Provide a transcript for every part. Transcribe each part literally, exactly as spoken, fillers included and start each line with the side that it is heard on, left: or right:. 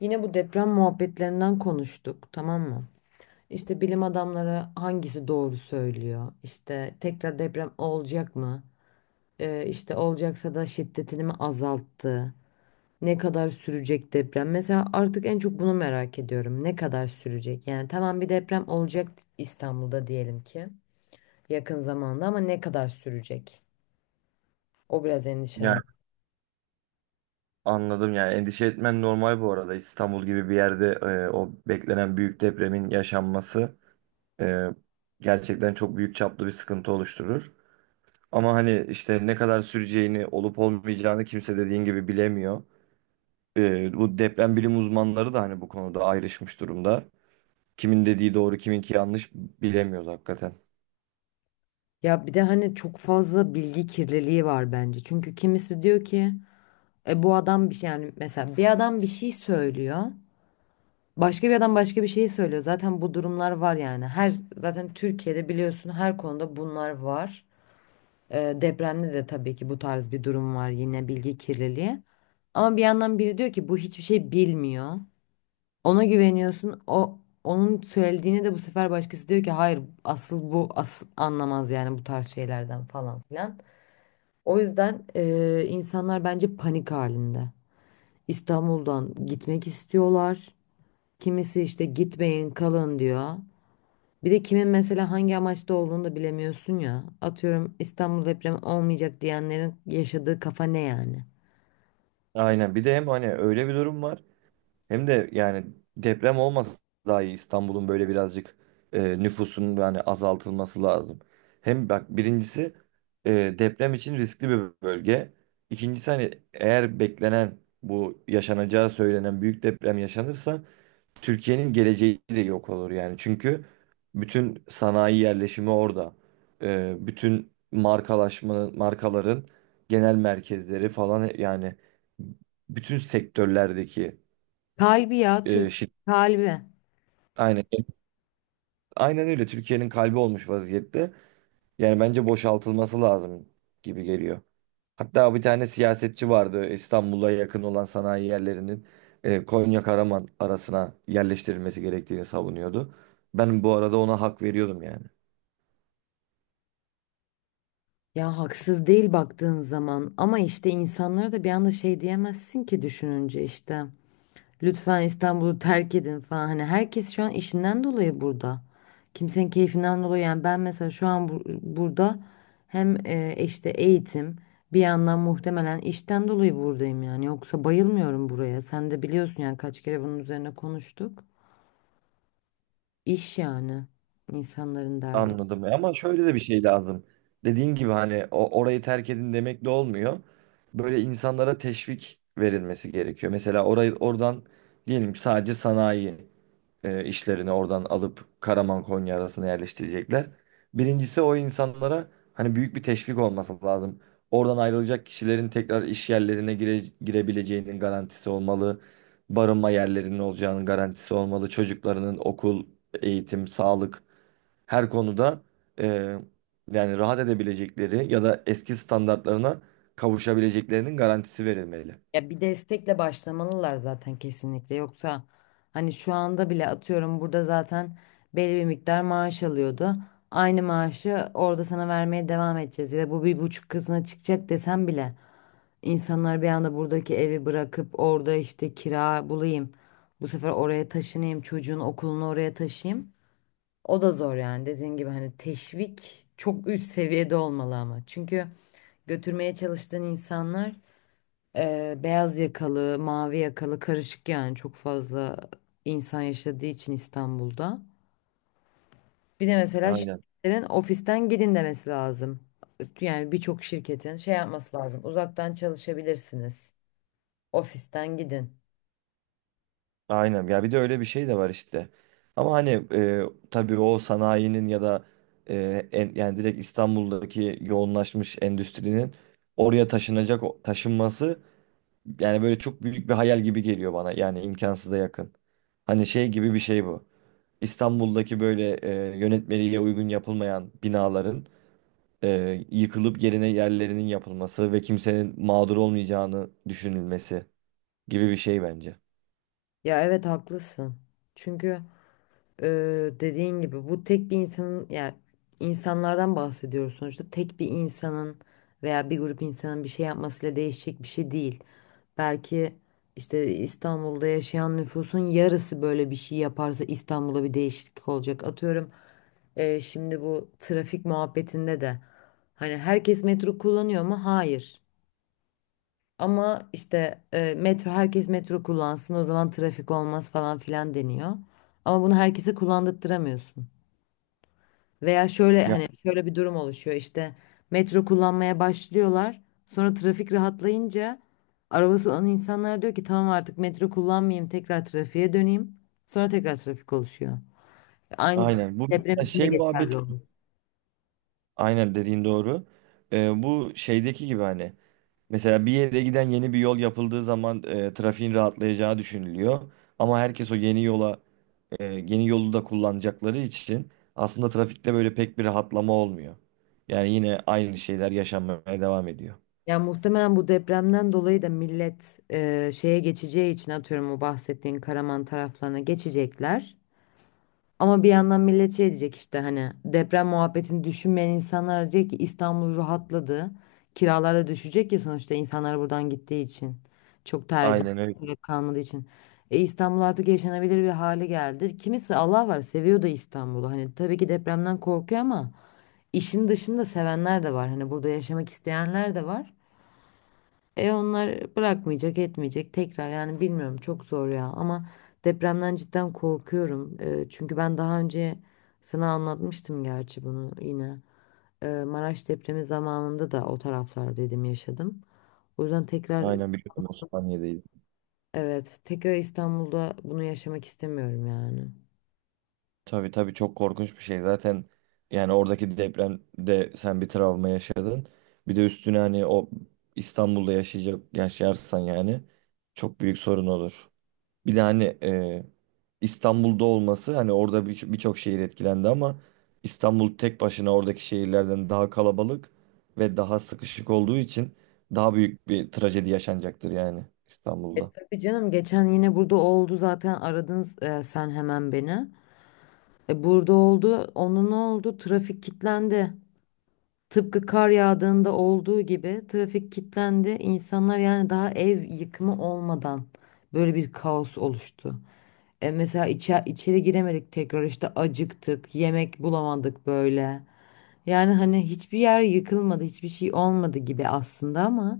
left: Yine bu deprem muhabbetlerinden konuştuk, tamam mı? İşte bilim adamları hangisi doğru söylüyor? İşte tekrar deprem olacak mı? Ee, işte olacaksa da şiddetini mi azalttı? Ne kadar sürecek deprem? Mesela artık en çok bunu merak ediyorum. Ne kadar sürecek? Yani tamam bir deprem olacak İstanbul'da diyelim ki yakın zamanda ama ne kadar sürecek? O biraz
right: Yani
left: endişelen.
right: anladım, yani endişe etmen normal. Bu arada İstanbul gibi bir yerde e, o beklenen büyük depremin yaşanması e, gerçekten çok büyük çaplı bir sıkıntı oluşturur. Ama hani işte ne kadar süreceğini, olup olmayacağını kimse dediğin gibi bilemiyor. E, bu deprem bilim uzmanları da hani bu konuda ayrışmış durumda. Kimin dediği doğru, kiminki yanlış bilemiyoruz hakikaten.
left: Ya bir de hani çok fazla bilgi kirliliği var bence. Çünkü kimisi diyor ki E, bu adam bir şey yani mesela bir adam bir şey söylüyor. Başka bir adam başka bir şey söylüyor. Zaten bu durumlar var yani. Her zaten Türkiye'de biliyorsun her konuda bunlar var. E, depremde de tabii ki bu tarz bir durum var yine bilgi kirliliği. Ama bir yandan biri diyor ki bu hiçbir şey bilmiyor. Ona güveniyorsun. O onun söylediğini de bu sefer başkası diyor ki hayır asıl bu asıl anlamaz yani bu tarz şeylerden falan filan. O yüzden e, insanlar bence panik halinde. İstanbul'dan gitmek istiyorlar. Kimisi işte gitmeyin kalın diyor. Bir de kimin mesela hangi amaçta olduğunu da bilemiyorsun ya. Atıyorum İstanbul depremi olmayacak diyenlerin yaşadığı kafa ne yani?
right: Aynen, bir de hem hani öyle bir durum var. Hem de yani deprem olmasa daha iyi. İstanbul'un böyle birazcık e, nüfusun yani azaltılması lazım. Hem bak, birincisi e, deprem için riskli bir bölge. İkincisi hani eğer beklenen, bu yaşanacağı söylenen büyük deprem yaşanırsa Türkiye'nin geleceği de yok olur yani. Çünkü bütün sanayi yerleşimi orada. E, bütün markalaşma, markaların genel merkezleri falan, yani bütün sektörlerdeki
left: Kalbi ya
right: e,
left: Türk
right: şirketler.
left: kalbi.
right: Aynen, evet. Aynen öyle. Türkiye'nin kalbi olmuş vaziyette. Yani bence boşaltılması lazım gibi geliyor. Hatta bir tane siyasetçi vardı, İstanbul'a yakın olan sanayi yerlerinin e, Konya Karaman arasına yerleştirilmesi gerektiğini savunuyordu. Ben bu arada ona hak veriyordum yani.
left: Ya haksız değil baktığın zaman ama işte insanlara da bir anda şey diyemezsin ki düşününce işte. Lütfen İstanbul'u terk edin falan. Hani herkes şu an işinden dolayı burada. Kimsenin keyfinden dolayı. Yani ben mesela şu an bu- burada hem e, işte eğitim bir yandan muhtemelen işten dolayı buradayım yani. Yoksa bayılmıyorum buraya. Sen de biliyorsun yani kaç kere bunun üzerine konuştuk. İş yani insanların derdi.
right: Anladım. E, Ama şöyle de bir şey lazım. Dediğin gibi hani o, orayı terk edin demek de olmuyor. Böyle insanlara teşvik verilmesi gerekiyor. Mesela orayı, oradan diyelim ki sadece sanayi, e, işlerini oradan alıp Karaman Konya arasına yerleştirecekler. Birincisi o insanlara hani büyük bir teşvik olması lazım. Oradan ayrılacak kişilerin tekrar iş yerlerine gire, girebileceğinin garantisi olmalı. Barınma yerlerinin olacağının garantisi olmalı. Çocuklarının okul, eğitim, sağlık, her konuda e, yani rahat edebilecekleri ya da eski standartlarına kavuşabileceklerinin garantisi verilmeli.
left: Ya bir destekle başlamalılar zaten kesinlikle. Yoksa hani şu anda bile atıyorum burada zaten belli bir miktar maaş alıyordu. Aynı maaşı orada sana vermeye devam edeceğiz. Ya da bu bir buçuk katına çıkacak desem bile insanlar bir anda buradaki evi bırakıp orada işte kira bulayım. Bu sefer oraya taşınayım, çocuğun okulunu oraya taşıyayım. O da zor yani dediğin gibi hani teşvik çok üst seviyede olmalı ama. Çünkü götürmeye çalıştığın insanlar ee, beyaz yakalı, mavi yakalı karışık yani çok fazla insan yaşadığı için İstanbul'da. Bir de mesela
right: Aynen.
left: şirketlerin ofisten gidin demesi lazım. Yani birçok şirketin şey yapması lazım. Uzaktan çalışabilirsiniz. Ofisten gidin.
right: Aynen ya, bir de öyle bir şey de var işte. Ama hani e, tabii o sanayinin ya da e, en, yani direkt İstanbul'daki yoğunlaşmış endüstrinin oraya taşınacak o- taşınması, yani böyle çok büyük bir hayal gibi geliyor bana. Yani imkansıza yakın. Hani şey gibi bir şey bu. İstanbul'daki böyle e, yönetmeliğe uygun yapılmayan binaların e, yıkılıp yerine yerlerinin yapılması ve kimsenin mağdur olmayacağını düşünülmesi gibi bir şey bence.
left: Ya evet, haklısın. Çünkü e, dediğin gibi bu tek bir insanın yani insanlardan bahsediyoruz sonuçta tek bir insanın veya bir grup insanın bir şey yapmasıyla değişecek bir şey değil. Belki işte İstanbul'da yaşayan nüfusun yarısı böyle bir şey yaparsa İstanbul'a bir değişiklik olacak. Atıyorum e, şimdi bu trafik muhabbetinde de hani herkes metro kullanıyor mu? Hayır. Ama işte e, metro herkes metro kullansın o zaman trafik olmaz falan filan deniyor. Ama bunu herkese kullandırtamıyorsun. Veya şöyle
right: Ya
left: hani şöyle bir durum oluşuyor işte metro kullanmaya başlıyorlar. Sonra trafik rahatlayınca arabası olan insanlar diyor ki tamam artık metro kullanmayayım tekrar trafiğe döneyim. Sonra tekrar trafik oluşuyor. Aynısı
right: aynen, bu
left: deprem için de
right: şey
left: geçerli
right: muhabbeti.
left: olur.
right: Aynen, dediğin doğru. Ee, bu şeydeki gibi hani mesela bir yere giden yeni bir yol yapıldığı zaman e, trafiğin rahatlayacağı düşünülüyor. Ama herkes o yeni yola e, yeni yolu da kullanacakları için aslında trafikte böyle pek bir rahatlama olmuyor. Yani yine aynı şeyler yaşanmaya devam ediyor.
left: Ya muhtemelen bu depremden dolayı da millet e, şeye geçeceği için atıyorum o bahsettiğin Karaman taraflarına geçecekler. Ama bir yandan millet şey diyecek işte hani deprem muhabbetini düşünmeyen insanlar diyecek ki İstanbul rahatladı. Kiralar da düşecek ya sonuçta insanlar buradan gittiği için. Çok tercih
right: Aynen öyle.
left: gerek kalmadığı için. E, İstanbul artık yaşanabilir bir hale geldi. Kimisi Allah var seviyor da İstanbul'u. Hani tabii ki depremden korkuyor ama işin dışında sevenler de var. Hani burada yaşamak isteyenler de var. E onlar bırakmayacak, etmeyecek tekrar yani bilmiyorum çok zor ya ama depremden cidden korkuyorum. E, çünkü ben daha önce sana anlatmıştım gerçi bunu yine. E, Maraş depremi zamanında da o taraflar dedim yaşadım. O yüzden tekrar
right: Aynen, biliyorum, Osmaniye'deyiz.
left: evet, tekrar İstanbul'da bunu yaşamak istemiyorum yani.
right: Tabii, tabii, çok korkunç bir şey. Zaten yani oradaki depremde sen bir travma yaşadın. Bir de üstüne hani o İstanbul'da yaşayacak, yaşarsan yani çok büyük sorun olur. Bir de hani e, İstanbul'da olması, hani orada bir- birçok şehir etkilendi ama İstanbul tek başına oradaki şehirlerden daha kalabalık ve daha sıkışık olduğu için daha büyük bir trajedi yaşanacaktır yani
left: E
right: İstanbul'da.
left: tabii canım, geçen yine burada oldu zaten, aradınız e, sen hemen beni. E, burada oldu. Onun ne oldu? Trafik kilitlendi. Tıpkı kar yağdığında olduğu gibi trafik kilitlendi. İnsanlar yani daha ev yıkımı olmadan böyle bir kaos oluştu. E mesela içe- içeri giremedik tekrar işte, acıktık, yemek bulamadık böyle. Yani hani hiçbir yer yıkılmadı, hiçbir şey olmadı gibi aslında ama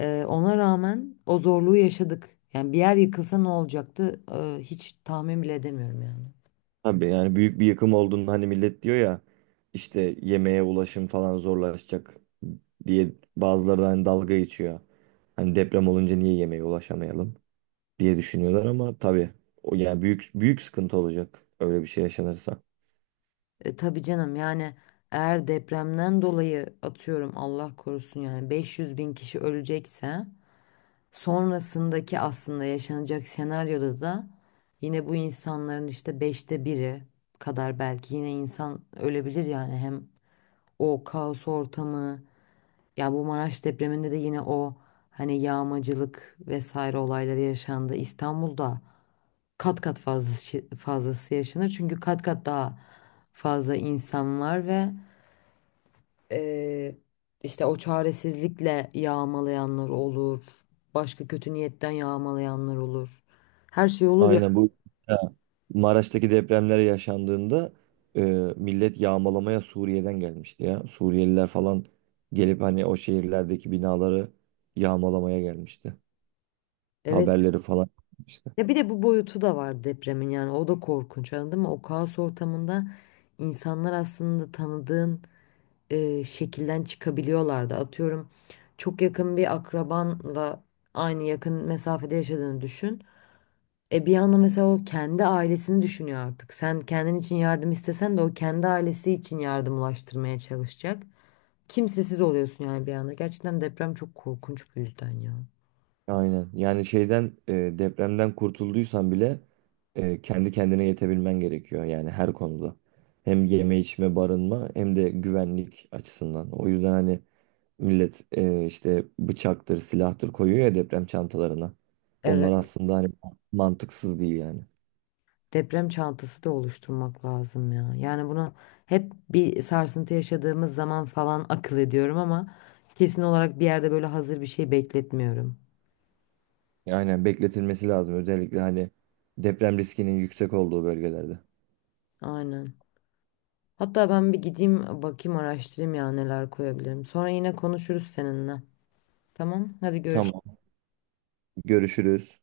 left: e, ona rağmen o zorluğu yaşadık. Yani bir yer yıkılsa ne olacaktı? E, hiç tahmin bile edemiyorum yani.
right: Tabii yani büyük bir yıkım olduğunda hani millet diyor ya, işte yemeğe ulaşım falan zorlaşacak diye, bazıları da hani dalga geçiyor. Hani deprem olunca niye yemeğe ulaşamayalım diye düşünüyorlar, ama tabii o, yani büyük büyük sıkıntı olacak öyle bir şey yaşanırsa.
left: E, tabii canım, yani eğer depremden dolayı atıyorum Allah korusun yani beş yüz bin kişi ölecekse sonrasındaki aslında yaşanacak senaryoda da yine bu insanların işte beşte biri kadar belki yine insan ölebilir yani hem o kaos ortamı ya bu Maraş depreminde de yine o hani yağmacılık vesaire olayları yaşandı İstanbul'da kat kat fazlası, fazlası yaşanır çünkü kat kat daha fazla insan var ve ee, işte o çaresizlikle yağmalayanlar olur. Başka kötü niyetten yağmalayanlar olur. Her şey olur ya.
right: Aynen, bu Maraş'taki depremler yaşandığında e, millet yağmalamaya Suriye'den gelmişti ya. Suriyeliler falan gelip hani o şehirlerdeki binaları yağmalamaya gelmişti.
left: Evet.
right: Haberleri falan işte.
left: Ya bir de bu boyutu da var depremin yani o da korkunç, anladın mı? O kaos ortamında insanlar aslında tanıdığın e, şekilden çıkabiliyorlardı. Atıyorum çok yakın bir akrabanla aynı yakın mesafede yaşadığını düşün. E bir anda mesela o kendi ailesini düşünüyor artık. Sen kendin için yardım istesen de o kendi ailesi için yardım ulaştırmaya çalışacak. Kimsesiz oluyorsun yani bir anda. Gerçekten deprem çok korkunç bu yüzden ya.
right: Aynen. Yani şeyden, e, depremden kurtulduysan bile e, kendi kendine yetebilmen gerekiyor yani her konuda. Hem yeme, içme, barınma, hem de güvenlik açısından. O yüzden hani millet e, işte bıçaktır, silahtır koyuyor ya deprem çantalarına. Onlar
left: Evet,
right: aslında hani mantıksız değil yani.
left: deprem çantası da oluşturmak lazım ya. Yani bunu hep bir sarsıntı yaşadığımız zaman falan akıl ediyorum ama kesin olarak bir yerde böyle hazır bir şey bekletmiyorum.
right: Aynen, bekletilmesi lazım, özellikle hani deprem riskinin yüksek olduğu bölgelerde.
left: Aynen. Hatta ben bir gideyim bakayım araştırayım ya, neler koyabilirim. Sonra yine konuşuruz seninle. Tamam, hadi
right: Tamam,
left: görüşürüz.
right: görüşürüz.